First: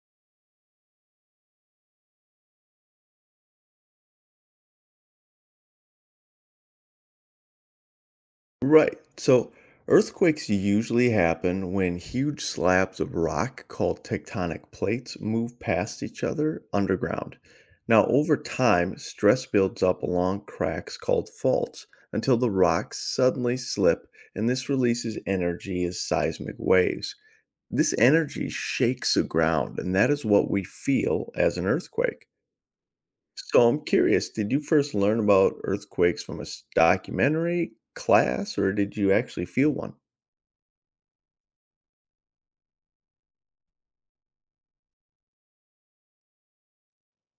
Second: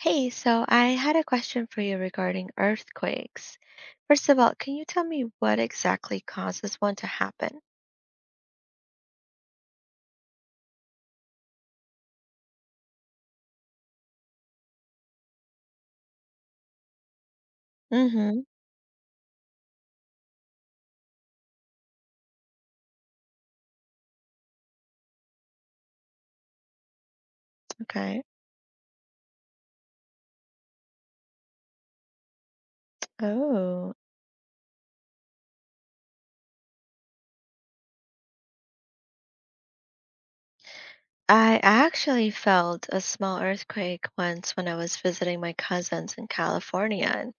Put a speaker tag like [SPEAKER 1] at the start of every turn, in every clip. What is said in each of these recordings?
[SPEAKER 1] Hey, so I had a question for you regarding earthquakes. First of all, can you tell me what exactly causes one to happen?
[SPEAKER 2] Right. So earthquakes usually happen when huge slabs of rock called tectonic plates move past each other underground. Now, over
[SPEAKER 1] Mm-hmm.
[SPEAKER 2] time, stress builds up along cracks called faults until the rocks suddenly slip, and this releases energy as seismic waves. This
[SPEAKER 1] Okay.
[SPEAKER 2] energy shakes the ground, and that is what we feel as an earthquake. So I'm
[SPEAKER 1] Oh,
[SPEAKER 2] curious, did you first learn about earthquakes from a documentary, class, or did you actually feel one?
[SPEAKER 1] I actually felt a small earthquake once when I was visiting my cousins in California, and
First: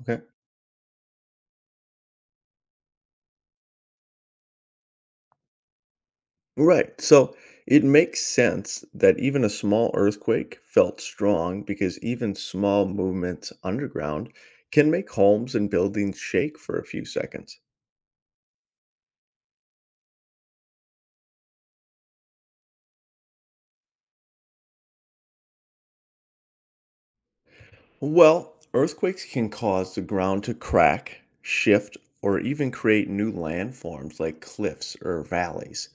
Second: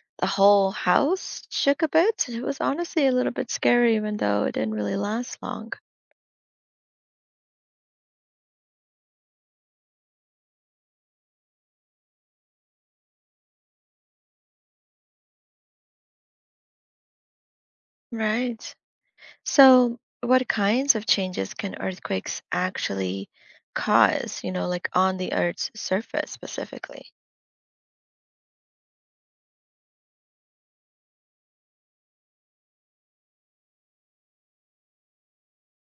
[SPEAKER 2] Okay.
[SPEAKER 1] the whole house shook a bit. It was honestly a little bit scary, even though it didn't really last long.
[SPEAKER 2] Right. So it makes sense that even a small earthquake felt strong because even small movements underground can make homes and buildings shake for a few seconds.
[SPEAKER 1] Right. So, what kinds of changes can earthquakes actually cause, you know, like on the Earth's surface specifically?
[SPEAKER 2] Well, earthquakes can cause the ground to crack, shift, or even create new landforms like cliffs or valleys.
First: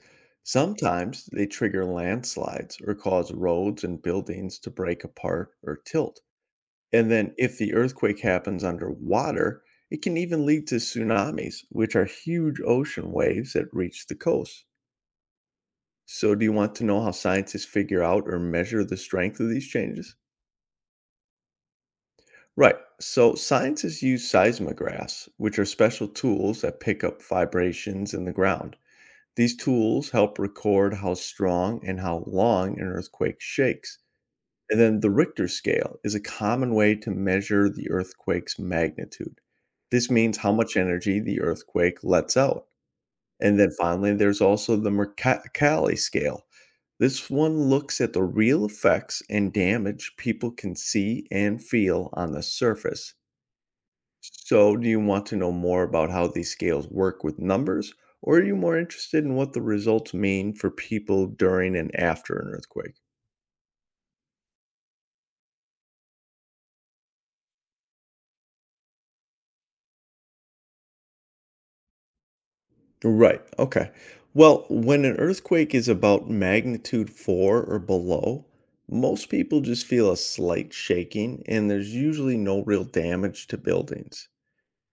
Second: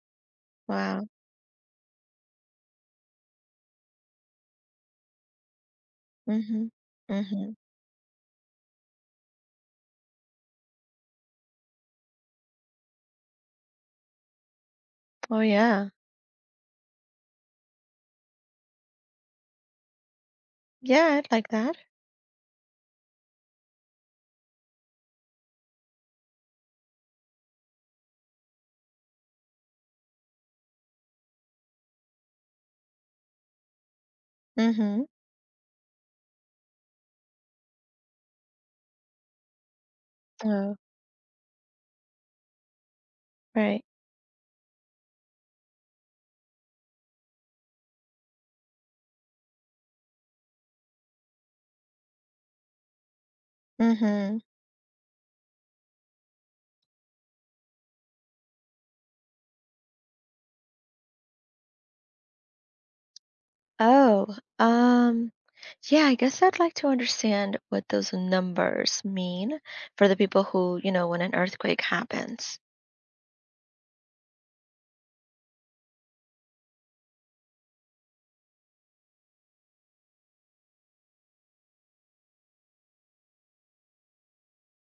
[SPEAKER 1] Wow.
[SPEAKER 2] Sometimes they trigger landslides or cause roads and buildings to break apart or tilt.
[SPEAKER 1] Mm-hmm.
[SPEAKER 2] And then,
[SPEAKER 1] Mm-hmm.
[SPEAKER 2] if the earthquake happens underwater, it can even lead to tsunamis, which are huge ocean waves that reach the coast.
[SPEAKER 1] Oh, yeah.
[SPEAKER 2] So, do you want to know how scientists figure out or measure the strength of these changes?
[SPEAKER 1] Yeah, I'd like that.
[SPEAKER 2] Right. So scientists use seismographs, which are special tools that pick up vibrations in the ground. These tools help record how strong and how long an earthquake shakes. And then
[SPEAKER 1] Mm-hmm.
[SPEAKER 2] the Richter scale is a common way to measure the earthquake's magnitude. This means how
[SPEAKER 1] Oh,
[SPEAKER 2] much energy the earthquake lets out. And then
[SPEAKER 1] right.
[SPEAKER 2] finally, there's also the Mercalli scale. This one looks at the real effects and damage people can see and feel on the surface.
[SPEAKER 1] Mm-hmm.
[SPEAKER 2] So, do you want to know more about how these scales work with numbers, or are you more interested in what the results mean for people during and after an earthquake?
[SPEAKER 1] Oh, um, yeah, I guess I'd like to understand what those numbers mean for the people who, you know, when an earthquake happens.
[SPEAKER 2] Right, okay. Well, when an earthquake is about magnitude 4 or below, most people just feel a slight shaking, and there's usually no real damage to buildings.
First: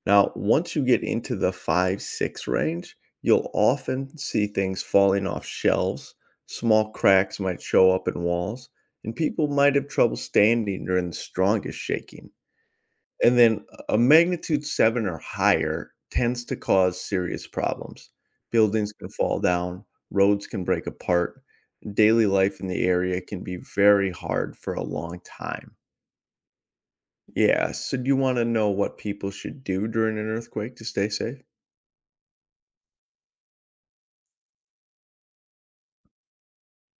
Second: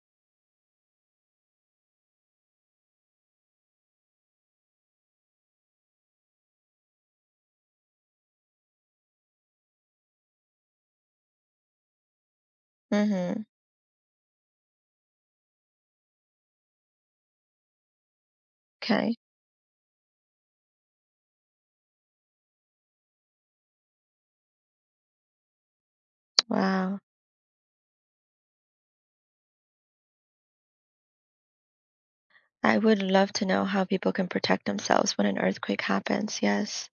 [SPEAKER 2] Now, once you get into the 5, 6 range, you'll often see things falling off shelves, small cracks might show up in walls, and people might have trouble standing during the strongest shaking. And
[SPEAKER 1] Mm-hmm.
[SPEAKER 2] then a magnitude 7 or higher tends to cause serious problems. Buildings can
[SPEAKER 1] Okay.
[SPEAKER 2] fall down, roads can break apart, and daily life in the area can be very hard for a long time.
[SPEAKER 1] Wow.
[SPEAKER 2] Yeah, so do you want to know what people should do during an earthquake to stay safe?
[SPEAKER 1] I would love to know how people can protect themselves when an earthquake happens. Yes.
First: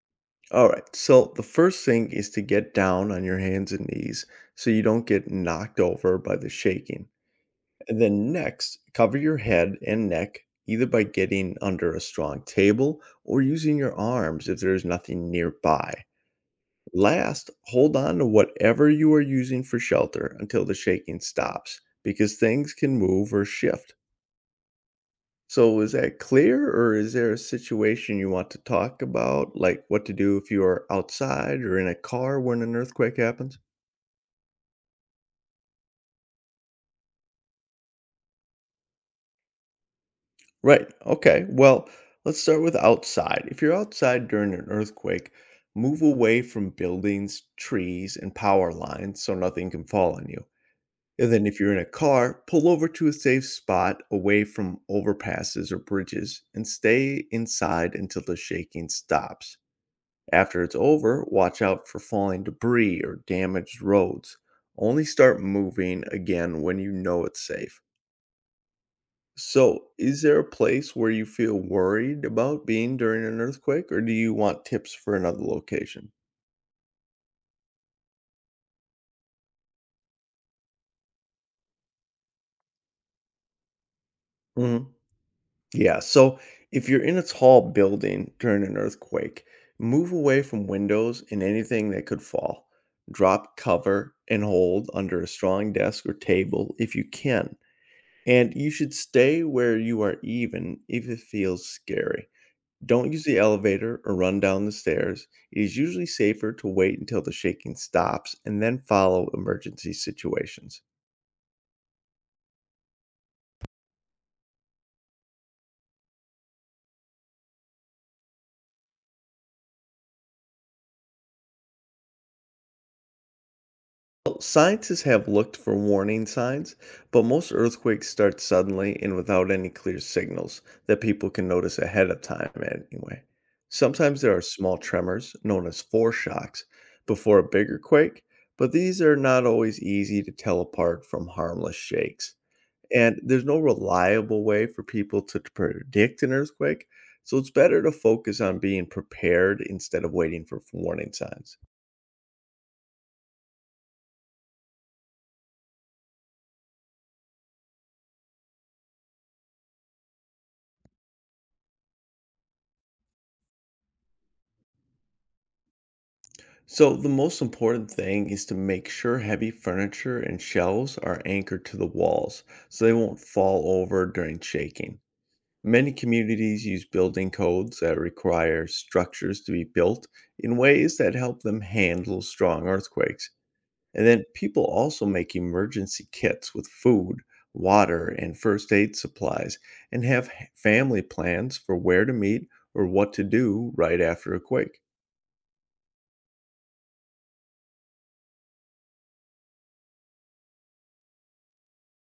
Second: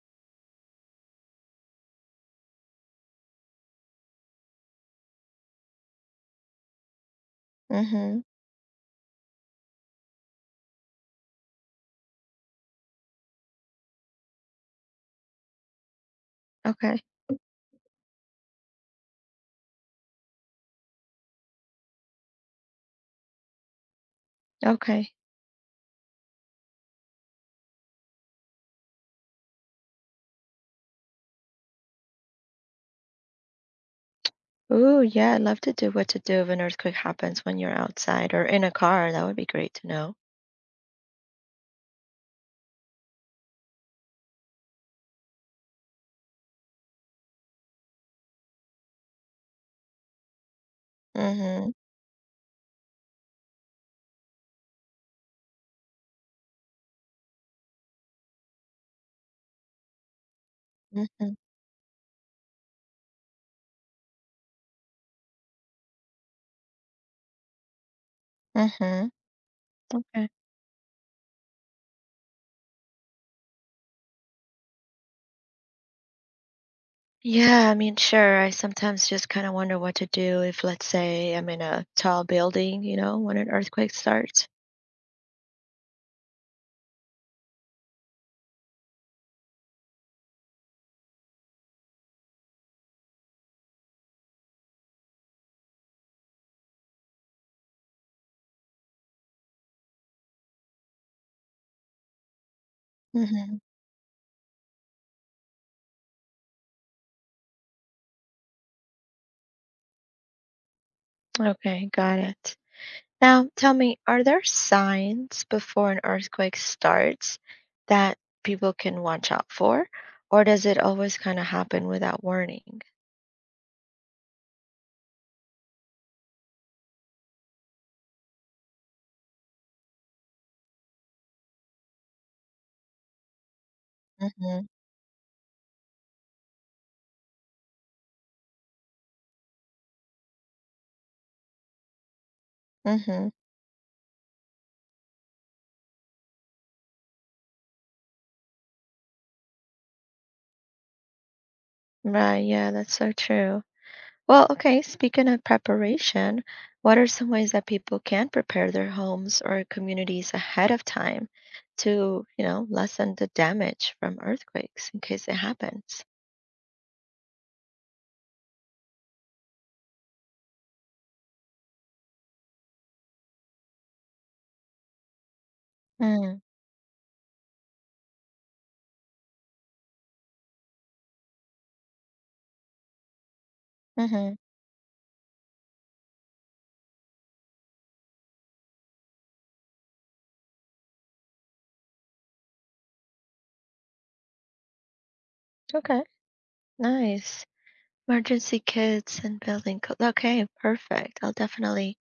[SPEAKER 2] All right. So the first thing is to get down on your hands and knees so you don't get knocked over by the shaking. And
[SPEAKER 1] Mm-hmm.
[SPEAKER 2] then next, cover your head and neck either by getting under a strong table or using your arms if there is nothing nearby.
[SPEAKER 1] Okay.
[SPEAKER 2] Last, hold on to whatever you are using for shelter until the shaking stops because things can move or shift.
[SPEAKER 1] Okay.
[SPEAKER 2] So is that clear, or is there a situation you want to talk about, like what to do if you are outside or in a car when an earthquake happens?
[SPEAKER 1] Ooh, yeah, I'd love to do what to do if an earthquake happens when you're outside or in a car. That would be great to know.
[SPEAKER 2] Right. Okay. Well, let's start with outside. If you're outside during an earthquake, move away from buildings, trees, and power lines so nothing can fall on you. And then if
[SPEAKER 1] Mm-hmm.
[SPEAKER 2] you're in a car, pull over to a safe spot away from overpasses or bridges and stay inside until the shaking stops. After it's over,
[SPEAKER 1] Mm-hmm.
[SPEAKER 2] watch out for falling debris or damaged roads. Only start moving again when you know it's safe.
[SPEAKER 1] Mm-hmm.
[SPEAKER 2] So, is
[SPEAKER 1] Okay.
[SPEAKER 2] there a place where you feel worried about being during an earthquake, or do you want tips for another location?
[SPEAKER 1] Yeah, I mean, sure. I sometimes just kind of wonder what to do if, let's say, I'm in a tall building, you know, when an earthquake starts.
[SPEAKER 2] Hmm. Yeah, so if you're in a tall building during an earthquake, move away from windows and anything that could fall. Drop cover and hold under a strong desk or table if you can. And you should stay where you are even if it feels scary. Don't use the
[SPEAKER 1] Mm-hmm.
[SPEAKER 2] elevator or run down the stairs. It is usually safer to wait until the shaking stops and then follow emergency situations.
[SPEAKER 1] Okay, got it. Now, tell me, are there signs before an earthquake starts that people can watch out for, or does it always kind of happen without warning?
[SPEAKER 2] Well, scientists have looked for warning signs, but most earthquakes start suddenly and without any clear signals that people can notice ahead of time, anyway. Sometimes there are
[SPEAKER 1] Mm-hmm.
[SPEAKER 2] small tremors, known as foreshocks, before a bigger quake, but these are not always easy to tell apart from harmless shakes. And
[SPEAKER 1] Mm-hmm.
[SPEAKER 2] there's no reliable way for people to predict an earthquake, so it's better to focus on being prepared instead of waiting for warning signs.
[SPEAKER 1] Right, yeah, that's so true. Well, okay, speaking of preparation, what are some ways that people can prepare their homes or communities ahead of time to, you know, lessen the damage from earthquakes in case it happens?
[SPEAKER 2] So, the most important thing is to make sure heavy furniture and shelves are anchored to the walls so they won't fall over during shaking. Many
[SPEAKER 1] Mm.
[SPEAKER 2] communities use building codes that require structures to be built in ways that help them handle strong earthquakes. And then
[SPEAKER 1] Mm-hmm.
[SPEAKER 2] people also make emergency kits with food, water, and first aid supplies, and have family plans for where to meet or what to do right after a quake.
[SPEAKER 1] Okay, nice. Emergency kits and building co- Okay, perfect. I'll definitely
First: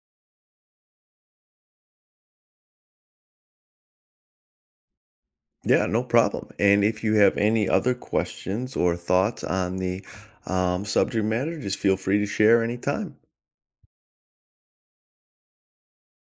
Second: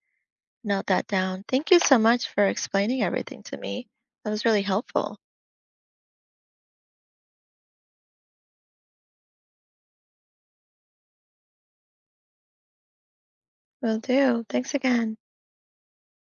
[SPEAKER 1] note that down. Thank you so much for explaining everything to me. That was really helpful.
[SPEAKER 2] Yeah, no problem. And if you have any other questions or thoughts on the subject matter, just feel free to share anytime.
[SPEAKER 1] Will do. Thanks again.